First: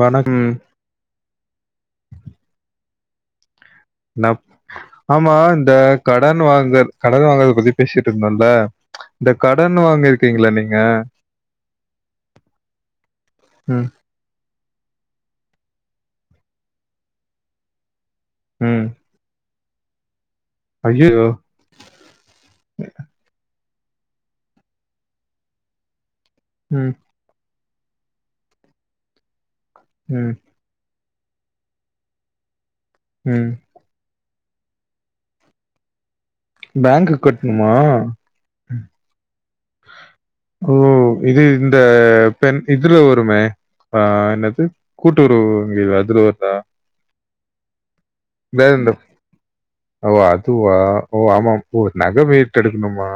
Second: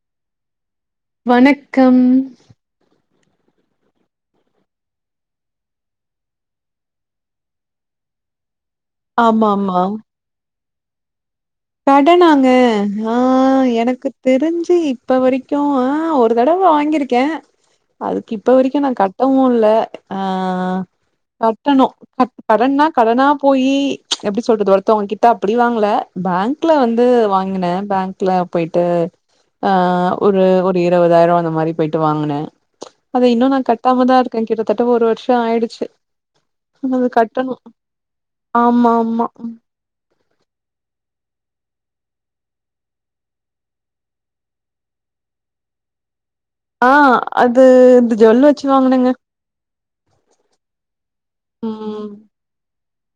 வணக்கங் வணக்கம் னப் ஆமா இந்த கடன் வாங்கத் கடன் வாங்கறத பத்தி பேசிட்ருந்தன்ல இந்த கடன் ஆமாமா. வாங்கிருக்கீங்களா நீங்க கடனாங்க ஆ ம் எனக்குத் தெரிஞ்சு இப்ப வரைக்கு அ ஒரு தடவ வாங்கிருக்கே அதுக்கு இப்ப வரைக்கு ம் நா கட்டவு இல்ல அ ஐயயோ கட்டணு [unintelligible] கடன்னா கடனா போயி எப்டி சொல்றது ஒருத்தவுங்க கிட்ட அப்டி வாங்கல பேங்க் க்ல ம் வந்து வாங்கன பேங்க்ல போய்ட்டு அ ம் ஒரு ஒர்த் இருவதாயிரோ அந்த மாரி போயிட்டு வாங்குனே ம் டாமதா இருக்கே கிட்டத்தட்ட ஒரு வருஷோ ஆயிடுச்சு ன்னது பேங்க்கு கட்டணு கட்ணுமா ஆமா ஆமா ஓ இது இந்த பெண் இதுல வருமே அ என்னது கூட்டுறவு வங்கி அதுல வருதா அ அது இந்த ஜுவல் இந்த வெச்ச இந்த வாங்கனங்க ஓ அதுவா ஓ ஆமா ஓ ம். நக வெய்ட்டெடுக்கணுமா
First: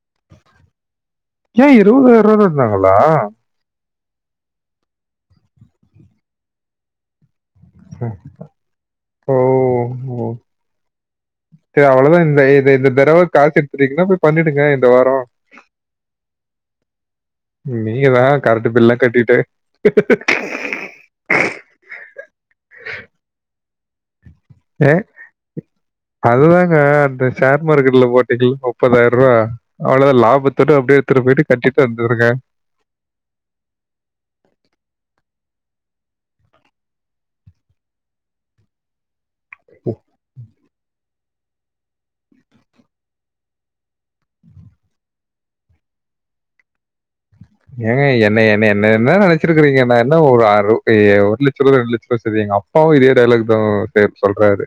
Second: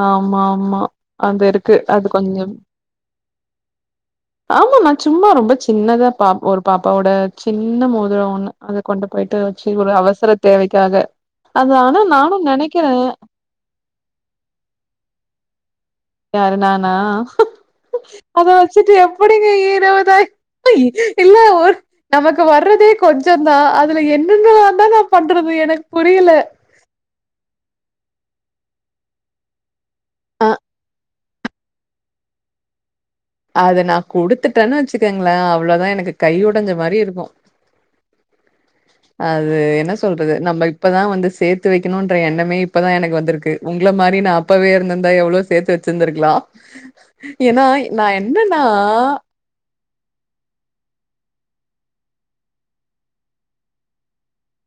ஆமாம்மா அந்தேருக்கு அது கொஞ்சம் ஹலோ ஆமாம்மா சும்மா ரொம்ப சின்னதா பாப் ஒரு பாப்பாவோட சின்ன மோதுரோ ஒண்ணு அத கொண்டு ஓ போயிட்டு வெச்சு ஒரு அவசர தேவைக்காக அது சே ஆனா அவ்வளதா இந்த நானும் இந்த நெனைக்கிறேன் தடவ காசு எடுத்துட்டீங்னா போய் பண்ணிடுங்க இந்த வாரோ யாரு நானா நீங்க தான் அத கரண்ட் வெச்சுட்டு பில்லாம் கட்டிட்டு எப்பிடிங்க இருவதாய் இல்ல ஓர் நமக்கு வர்றதே கொஞ்சந்தா அந் துல என்னென்னலாந்தா நா பண்றது எனக் புரியல அ அந்த ஷேர் மார்கெட்ல போட்டீங்கள் முப்பதாயர்ருவா அவ்ளதா அ லாபத்தோட அப்டியே எத்துட்டு பேய்ட்டு கட்டிட்டு வந்துருங்க அத நா குடுத்துட்டன்னு வெச்சுக்கங்களே அவ்ளதா எனக்கு கை ஒடஞ்ச மாரி இருக்கு அது என்ன சொல்றது நம்ப இப்பதா வந்து சேத் த்து வக்கனுன்ற எண்ணமே இப்பதா எனக்கு வந்துருக்கு உங்கள மாரி நா அப்பவே இருந்துருந்தா எவ்ளோ சேத்து வச்சிருந்திருக்கலா ஏன்னா ஏங்க என்னைய என்ன என்ன என்ன நெனச் ச்சிருக்கீறீங்க எம்ம என்னா ஒரு ஆரு ஏ ஒர் லட்சரூவா ரெண்டு லட்ச ரூவா சரி எங்க அப்பாவு இதே டைலாக் தா சேம் சொல்றாரு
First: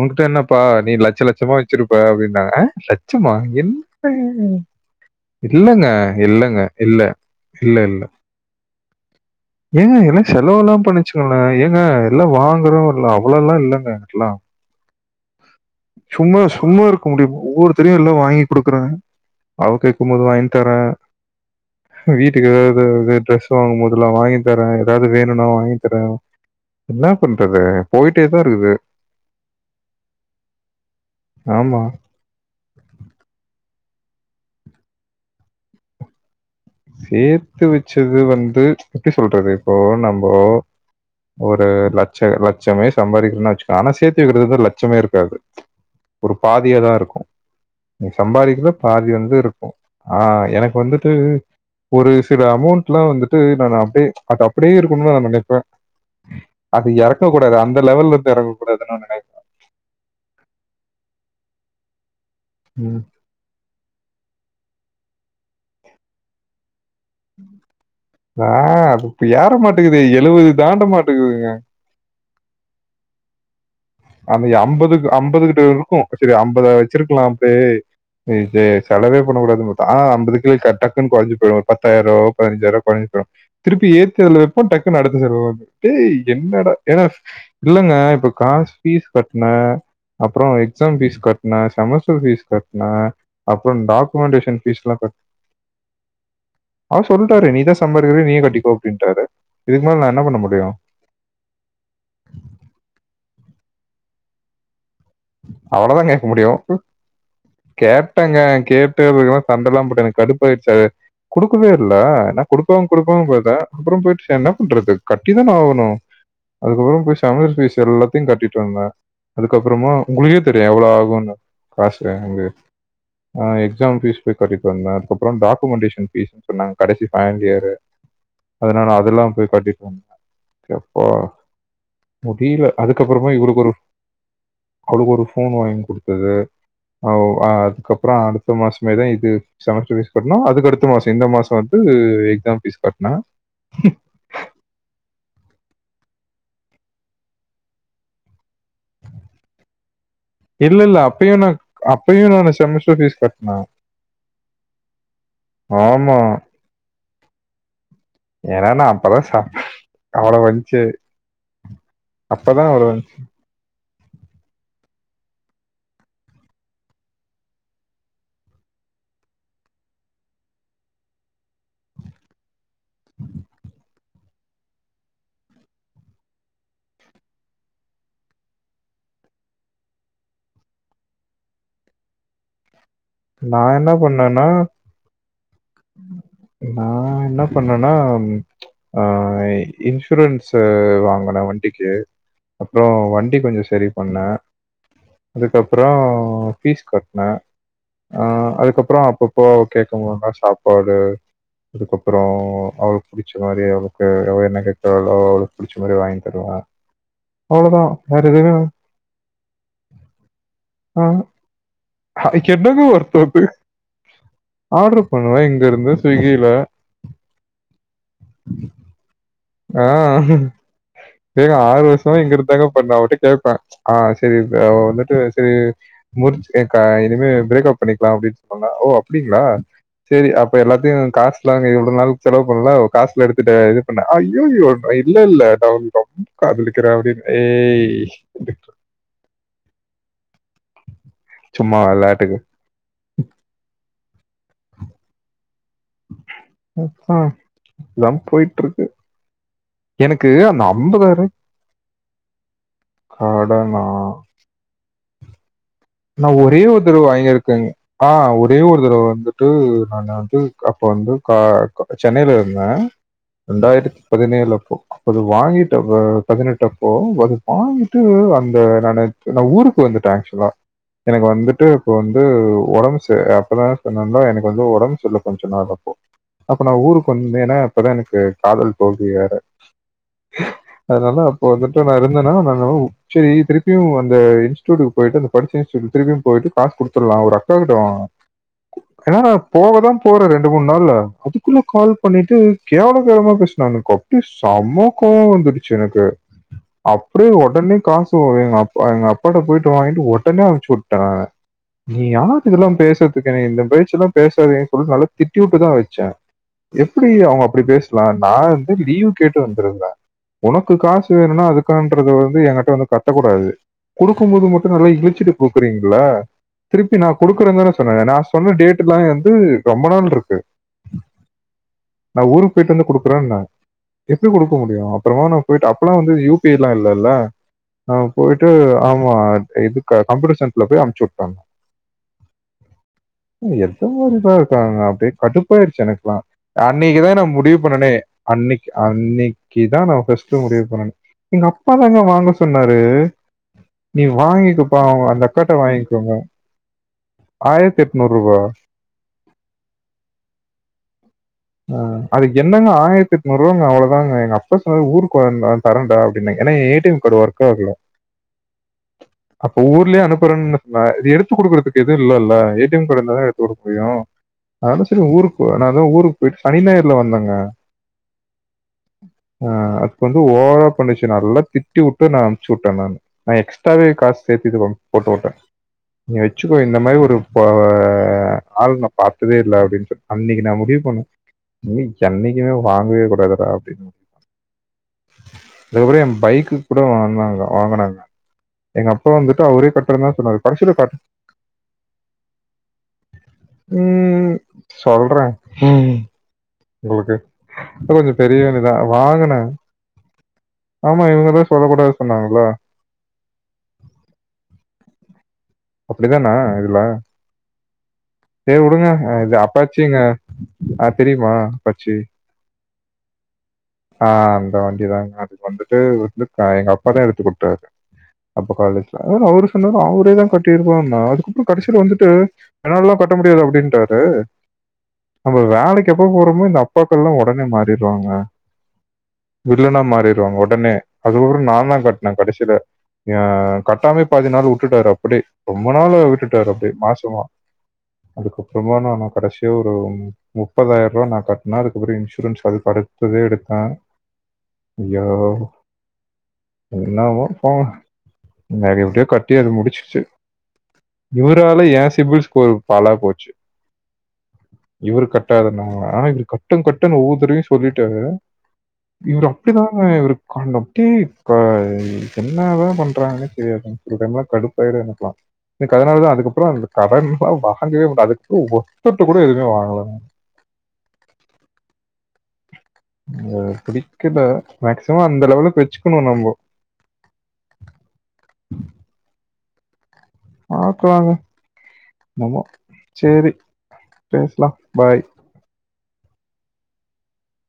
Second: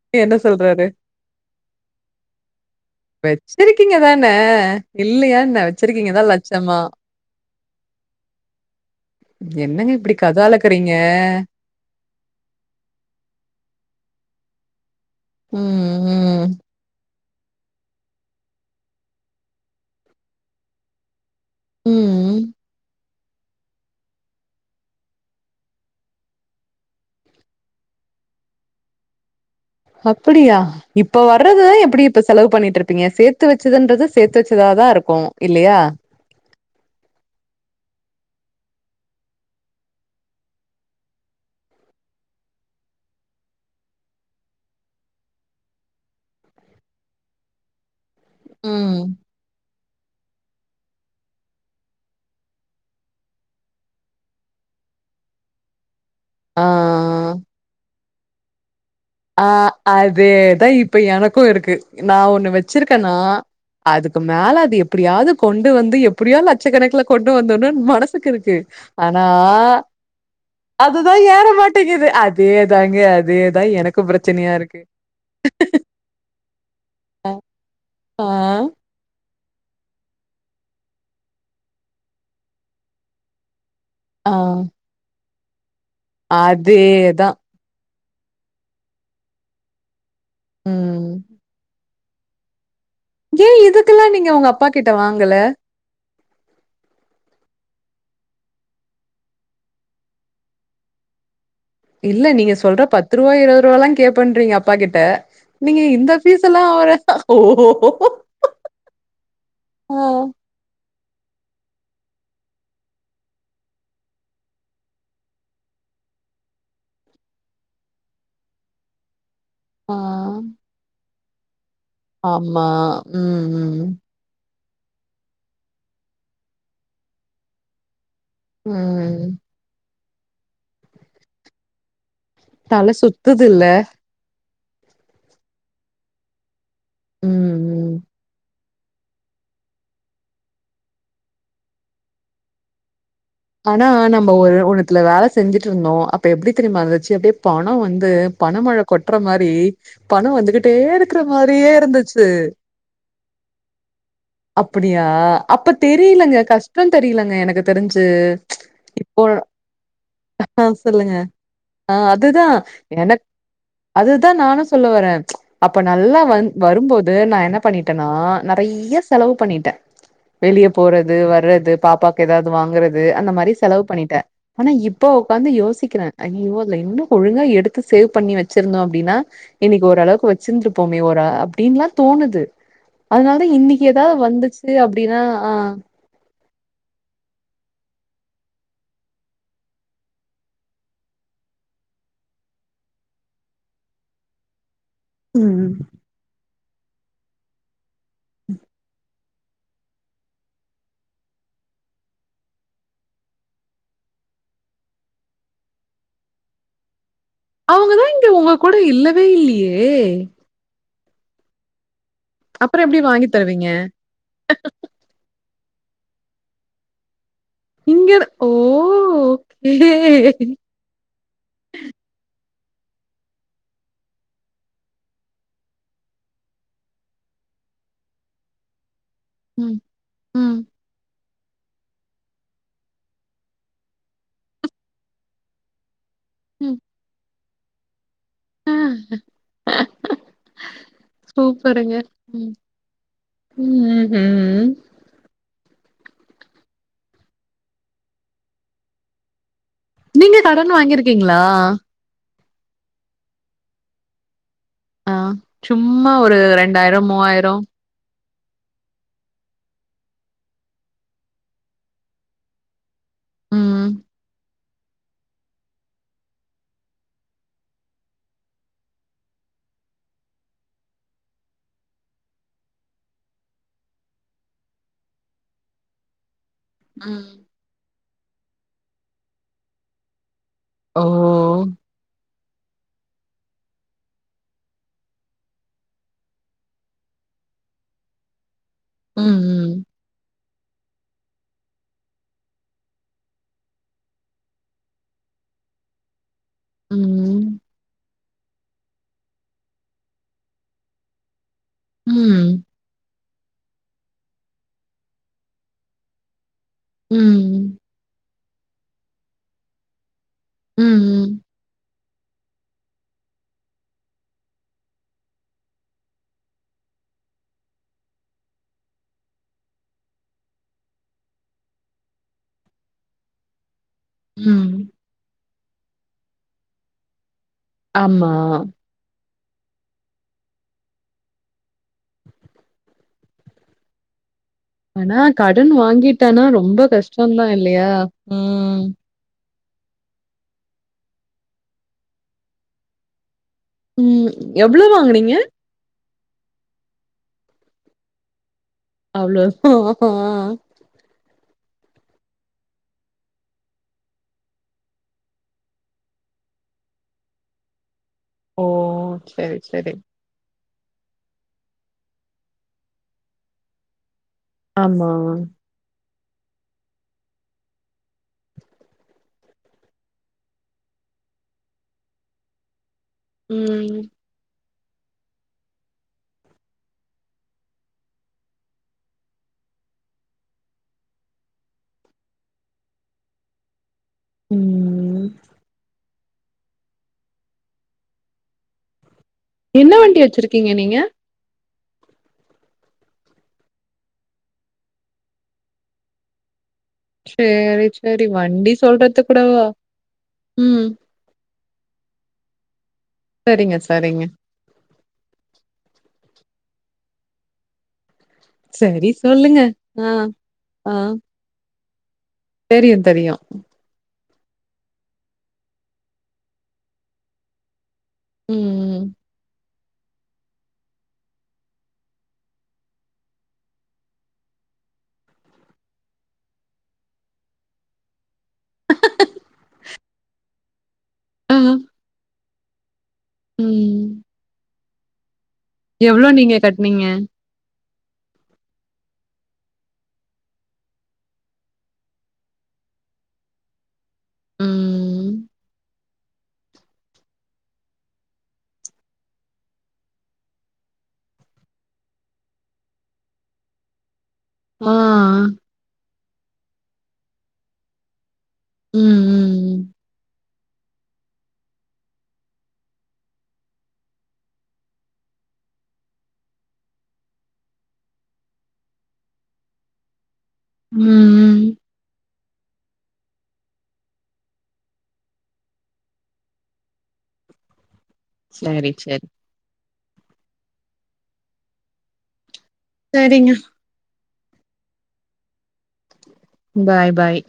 ஊங்கிட்ட என்ன என்னப்பா சொல்றாரு? நீ லட்ச லட்சமா வச்சிருப்ப அப்டின்னாங்க அ லட்சமா "வச்சிருக்கீங்க என்ன தான? இல்லையான்னேன். இல்லங்க வச்சிருக்கீங்க தான் இல்லங்க லட்சமா?" இல்ல இல்ல இல்ல என்னங்க ஏங்க இப்படி எல்லா கத செலவல்லா அளக்குறீங்க? பண்ணிச்சுங்களே ஏங்க எல்லா வாங்குறோல்ல அவ்வளோ லா இல்லங்க ஆக்சுலா ம் சும்மா ம், சும்மா இருக்க முடியுமோ ஒருத்தரையு எல்லா வாங்கி குடுக்குறங்க அவ கேக்கும்மோது வாங்கி தர ம். வீட்டுக்கு எதாவ்து இதே டிரெஸ் ஸிவாங்கும்மோதெல்லா வாங்கி தர எதாவ்து வேணுன்னா வாங்கிதர என்னாப் பண்றது பொய்ட்டே தாஇருக்குது அப்புடியா இப்ப வர்ரதுதா ஆமா. எப்புடி இப்ப செலவ் பண்ணிட்டுருப்பீங்க சேத்து வச்சதுன்றது சேத்து வச்சதாதாருக்கு இல்லயா சேத்து வச்சது வந்து எப்டிசொல்றது இப்போ நம்போ ஒரு லட்ச லட்சமே சம்பாரிக்கிறன்னா வச்சுக்கோ ஆனா சேத்து வைக்கிறதுதா லட்சமே இருக்காது ஒரு பாதியா தாஇருக்கூ நீ சம்பாதிக்கிற ம். பாதி வந்து இருக்கு அ எனக் வந்துட்டு ஒரு சில அமௌண்ட்லா வந்துட்டு நானு அப்டே அத் அப்டே இருக்கணு நா நெனைப்ப அது எறக்க ஆ. கூடாது அந்த லெவலெருந்து எறக்கூடாதுன் நா நெனை அ அதேதா இப்ப எனக்கு இருக்கு நா ஒன்னு ம். வச்சிருக்கென்னா அதுக்குமேல அது எப்புடியாது கொண்டு வந்து எப் புடியோ லட்சக்கணக்குல கொண்டு வந்தர்ணுன் மனசுக்கு ஆ, இருக்கு அது இப்ப அனா ஏற மாட்டேங்குது எழுபது தாண்ட மாட்டக்குதுங்க மாட்டேங்குது அதேதாங்க அதேதா எனக் அன்னைக்கு அம்பதுக் அம்பதுகிட்ட இருக்கூ சரி அம்பத வச்சிர்க்கலா அ அப்டே ஆ இதே செலவே பண்ணக்கூடாதுன் பாத்தா ஆ அம்பதுக்கு கிழ ச டக்குன்னு கொறஞ்சு பொயிரு ஒர் பத்தாயிரொ பதினஞ்சாயிரொ கொறஞ்சுரு திருப்பி ஆ ஏத்திஅதுல வெப்போ டக்குனு அடுத்த செலவு வந்துரு டேய் என்னடா ஏன்னா அதேதா இல்லங்க இப்ப காஸ் ஃபீஸ் கட்ன அப்ற எக்ஸாம் ம் ஃபீஸ் கட்ன செமஸ்டர் ஃபீஸ் கட்ன ஏ அப்பற இதுக்கெல்லா நீங்க உங்க டாக்குமெண்ட்டேஷன் அப்பா கிட்ட பீஸ்ல்லா கட் வாங்கல அவுர் சொல்டாரே நீ தா சம்பாரிக்கிர நீயே கட்டிக்கோ அப்டின்டாரு இதுக் மேல நா என்னா பண்ண முடியு இல்ல நீங்க சொல்ற பத்துருவா இருவதுரூவால்லா கேப்பண்றீங்க அப்பாகிட்ட அவ்ளதா கேக் முடியு ஓஹோ கேட்டங்க கேட்டு இதுக்கு லா சண்டலா போட்டு எனக்கு கடுப் போயிட்ச்சு அது குடுக்கவே இல்ல நா குடுப்பாங் குடுப்பாங் பாத்தெ அப்ற பொய்ட் நா என்னபண்றது கட்டிதான ஆவுணு அதுக்கப்பற போய் சமஸ் ஃபீஸ் எல்லாத்தியு கட்டிட்டு வந்த அதுக்கப்பறமா ஆ ஆ உங்களுக்கே தெரியு எவ்வளோ ஆகுன்னு காசு அங்கே ஆமா. ம், அ எக்ஸாம் ம், ஃபீஸ் பொய் கட்டிட்டு வந்தெ அதுக்கப்ற டாக்குமெண்டேஷன் ஃபீஸ் சொன்னாங்க கடைசி ஃபைனல் யேரு அதுனால ம். அதெல்லா போய் கட்டிட் வந் எப்போ முடில தல அதுக்கப்பறமா இவளுக் சுத்துதுல்ல. ஒரு அவளுக்கு ஒரு ஃபோன் வாங் குடுத்தது ஓ அ ம், ம். அதுக்கப்பற அடுத்த மாஸ் இனிமே தா இது செமஸ்டர் ஃபீஸ் கட்னு அதுக் அடுத்த மாசோ இந்த மாசொ வந்து எக்ஸாம் ஃபீஸ் கட்ன அனா நம்ம ஒரு ஒன்னுத்துல வேல செஞ்சிட்ருந்தோ அப்ப எப்டி தெரிய்மா இருந்துச்சு அப்டே பண வந்து பணமழ கொட்ற மாரி பண வந்துகிட்டே இல்ல, இல்ல. இருக்ற அப்பயும் நான் மாரியே இருந்துச்சு அப்பயும் நானு செமஸ்டர் ஃபீஸ் கட்னேன். அப்புடியா அப்ப ஆமா. தெரிலங்க கஷ்டந் தெரிய்லங்க எனக்கு தெரிஞ் எனா நா அப்பதா சாப் அவ்வளவு வந்துச்சு. சொல்லுங்க அ அதுதா அப்பதான் அவ்வளவு வந்துச்சு. எனக் அது தா நானு சொல்ல வர அப்ப நல்லா வந் வரும்போது நா என்னபண்ணிட்டன்னா நறையா செலவு பண்ணிட்ட வெளிய போறது வரது பாப்பாக்கு ஏதாவ்து வாங்குறது அந்த மாரி செலவு பண்ணிட்ட அனா இப்போ உக்காந்து யோசிக்கிற ஐயோ அதுல இன்னு ஒழுங்கா எடுத்து சேவ் பண்ணி வச்சிருந்தோ அப்டின்னா இன்னிக் ஓரளவுக்கு வச்சிருந்துப்போமே ஒரு அப்டீன்லா தோணுது அதுனால்தா நான் இன்னிக்கு என்ன எதாவ்து வந்துச்சு அப்டின்னா அ நா என்னப் பண்ணன்னா அ இன்சூரன்ஸு வாங்குன வண்டிக்கு அப்றோ வண்டி கொஞ்சோ செரி பண்ணே ம் அதுக்கப்றொ ஃபீஸ் கட்ன அ அதுக்கப்ற அப்பப்ப கேக்கம்போதா சாப்பாடு அதுக்கப்ற அவள்க் பிடிச்ச மாரி அவள்க்கு எவ் என்ன கேக்றாளோ அவளுக் புடிச்ச மாரி வாங்கி தருவ [inaudible] அவுங்கதா இங்க ஒங்க கூட இல்லவே இல்லியே அ ஹ அப்புறோ அக்கென்னங்க எப்டி வாங்கி வருத்தப்பு தருவீங்க ஆர்டரு பண்ணுவே இங்க இருந்து ஸ்விகில இங்கஇரு ஓ ஓகே ஆ ஏங்க ஆறு வருஷ்மா இங்க இருதாங்க பன்ன அவட்ட கேப்ப அ சரி இப்ப வந்துட்டு சரி முர்ச் யக்கா இனிமே பிரேக்கப் பண்ணிக்லா அப்டின் சொண்ணா ஓ அப்டிங்ளா ம் சேரி அப்ப ம் எல்லாத்தியு காஸ்லாம்ங் இவ்வளொ நாள் செலவ் பண்ணல காஸ்ல எடுத்துட்டு இது பண்ண ஐயோயோ இல்ல இல்ல நா உங்க [inaudible] ம் காதலிக்கிறே அப்டின் ஏய் [unintelligible] சும்மா சூப்பருங்க விளையாட்டுக்கு உம் உம்ஹிம் அப்பா இதாம் போயிட்ருக்கு எனக்கு நீங்க அந்த கடன் அம்பதாயிர்வாக் வாங்கிருக்கீங்களா அடனா அ சும்மா ஒரு ரெண்டாயிர மூவாயிரொ அ ஒரே ஒரு தரவ வந்துட்டு நா வந்து அப்ப வந்து கா சென்னைல இருந்த ம் ரெண்டாயிரத்தி பதினேழப்போ அது வாங்கிட்டப்ப பதினெட்டப்போ வகுப்பான்ட்டு அந்த நானு நா ஊருக்கு வந்துட்ட அக்சுலா எனக் வந்துட்டு இப்போ வந்து ஒடம் ச அப்பதா சொன்னனா எனக்கு வந்து ஒடம்பு சர்ல கொஞ்சொ நாள் அப்பொ அப்ப நா ஊருக்கு ம் வந்தேனா அப்பதா எனக்கு காதல் தோல்வி வேற ஓ அதுனால அப்ப வந்துட்டு நா இருந்தனா நாங்கவ் செரி திருப்பியு அந்த இன்ஸ்டுட்டுக் பொய்ட்டு அந் படிச்சுட்டு திருப்பியு பொய்ட்டு காசு குடுத்துல்லா ஒரு அக்கா கிட்ட வா என்னா ம் போகதாம் போற ரெண்டு மூண் நாள்ள அதுக்குள்ள கால் பண்ணிட்டு கேவல கேவளமா பேஸ்னாங்க கோ க்கு செம்ம கோவவந்துடுச்சு எனக்கு ம் அப்டே ம் ஒடனே காசு எங்க அப்பா எங்க அப்பாட்ட போய்ட்டு வாங்கிட்டு ஒட் உடனே அனுச்சூ விட்டா நீ யார் ம் இதெல்லா பேசற்து இதுக்கொன இந்த பெச்செல்லா பேசாதீங்கன்னு நல்லா திட்டிவுட்டு தா வச்சே எப்டி அவுங் அப்டி ம் பேசலா நா வந்து லீவ் கேட்டு வந்திருந்தே உனக்கு காசு ம் வேணுன்னா அதுக்கன்றத வந்து எங்கிட்ட வந்து கத்தக்கூடாது குடுக்கூ போது மட்டூ நல்லா இளிச் ச்சுட்டு கூப்புட்றீங்கள திருப்பி நா கொடுக்குறே தானே சொன்னே நா சொன்ன டேட்ல்லா வந்து ரொம்ப நாள் இருக்கு நா ஊருக்கு போய்ட்டு வந்து குடுக்குறேன்னே எப்டி கொடுக்க ம். முடியூ அப்றமா நா போய்ட்டு அப்பல்லா வந்து யூ பி அய்லா இல்லல்ல நா ஆமா போய்ட்டு ஆமா அத் இது க கம்யூட்டர் சென்டர்ல போய் அனுச்சுட்டே ஏ எந்த மாரிதா க்காங்க அப்டியே ஆனா கடன் கட்டுப்பாயிடுச்சு எனக்கலா வாங்கிட்டனா ரொம்ப அன்னிக்குதா நா கஷ்டந்தா முடிவு இல்லையா பண்ணனே அன்னிக்கு ம் அன்னிக் தி தா நா ஃபஸ்ட் முடிவு பண்ணனே எங்க அப்பாதாங்க வாங்க சொன்னாரு நீ ம் வாங்கிக்குப்பா எவ்ளோ அவங்க அந்த வாங்குனீங்க அக்காட்ட வாங்கிக்கோங்க ஆயிரத்தி எட்நூறுபா அவ்ளோ தா ஆ ஆ அது என்னங்க ஆயிரத்தி எட்நூறு ரூவாங்க அவ்ளதாங்க எங்க அப்பா சொன்னாரு ஊருக்கு வரோன்டா தரண்டா அப்டின்னெ ஏன்னா எ ஏடி எம் கார்டு ஒர்க் ஆகல ஓ அப்ப செரி செரி ஊர்லயே அனுப்புறன்னு சொன்னாங் இது எடுத்துக்டுறதுக்கு எதுவ் இல்லல்ல ஏ டி எம் கார்டு இருந்தா தான எடுத்து கொடுக்க முடியூ அதாட சரி ஆமா ஊருக்கு நா அதா ஊருக்கு போயிட்டு சனி ஞாயர்ல வந்தேங்க ஆ அதுக்கு வந்து ஓவ்ரா பண்ணிச்சு நல்லா திட்டி வுட்டு நா அன்ப்ச்சு விட்டே நானு நா எக்ஸ்ட்ராாவே ம் காசு சேர்த்தி இது போட்டு உட்டே நீங்க வச்சுக்கோ இந்த மாதிரி ஒரு ப ஆள் நா பார்த்ததே இல்ல அப்டின் சொல்லி அன்னிக்கு நா முடிவு பண்ணோ இனி என்னைக்குமே வாங்கவே கூடாதுடா அப்டின்னு ம் அதுக்கப்ற ஏ பைக்கு கூட வாந்தாங்க வாங்கனாங்க எங்கப் அப்பா வந்துட்டு அவரே என்ன கட்டுறன்தா வண்டி சொன்னாரு வச்சிருக்கீங்க கடைசுல கட் நீங்க ம் சொல்றே ம் உங்களுக்கு சேரி செல்லுங்க சேரி பெரியவங்க நீங்க வண்டி தா சொல்றது வாங்குனே கூடவா ம் ஆமா இவங்க தா சொல்ல கூடாத் சொன்னாங்கல்ல சரிங்க சரிங்க அப்டி தானா இதுல செரி விடுங்க சரி இது சொல்லுங்க. அப்பாச்சிங்க ஆ, அத் தெரியுமா அப்பாச்சி தெரியூ தெரியூ ஆ அந்த வண்டிதாங்க அது வந்துட்டு வந்து எங்க அப்பா தா எடுத்து குடுத்தாரு அப்ப காலேஜ்ல ம். மொதல்ல அவரு சொன்னாரு அவரே தா கட்டிருவ்னோ அதுக்கப்றோ கடைசில வந்துட்டு என்னாலல்லா கட்ட முடியாது அப்டின்டாரு நம்ம வேலைக்கு எப்ப போறமோ இந்த அப்பாக்கல்லா உடனே மாறிடுவாங்க வில்லனா மாறிடுவாங்க உடனே அதுக்கப்ற நா ஆ, தா கட்னே கடசில அ கட்டாமே ம். பாதி நாள் வுட்டுட்டாரு அப்டியே ரொம்ப நாள் அ எவ்ளோ விட்டுட்டாரு நீங்க அப்டெ கட்னீங்க? மாசமா அதுக்கப்றமா நானு கடைசியா ஒரு முப்பதாயிரூபா நா கட்னே அதுகப்றோ இன்சூரன்ஸ் அது கரெக்ட் எதோ எடுப்பெ ம். அய்யோவ் என்னவோ போங்க நக எப்டியோ கட்டி அது முடிச்சிச்சு இவரால ஏன் சிபிள் ஸ்கோர் பாலா போச்சு ஆ. இவரு கட்டாதுன்னால இவருங் கட்டுங் கட்டுன்னு ஒவ்வொரு தடவையூ சொல்லிட்டாரு ம், இவரு அப்டிதாங்க ம், இவரு காண்டம் டிஃப்க்க என்னதா பண்றாங்கன்னே தெரியாதுங்க சில டைம்லா கடுப்பாயிடும் எனக்கல்லா எனக்கு அதனால தா அதுக்கப்றோ இந்த கடன்லா வாங்கவே கூடாது அதுக்கு ஒர்த்தர்ட்ட கூட எதுமே வாங்கல உம் ம் புடிக்கல மேக்சிமம் அந்த லெவலுக்கு வச்சுக்கணு நம்போ ஸ்லேரி சேரி பாக்கலாங்க நம்மோ சேரி சரிங்க. பேசலா பாய் பாய் பாய்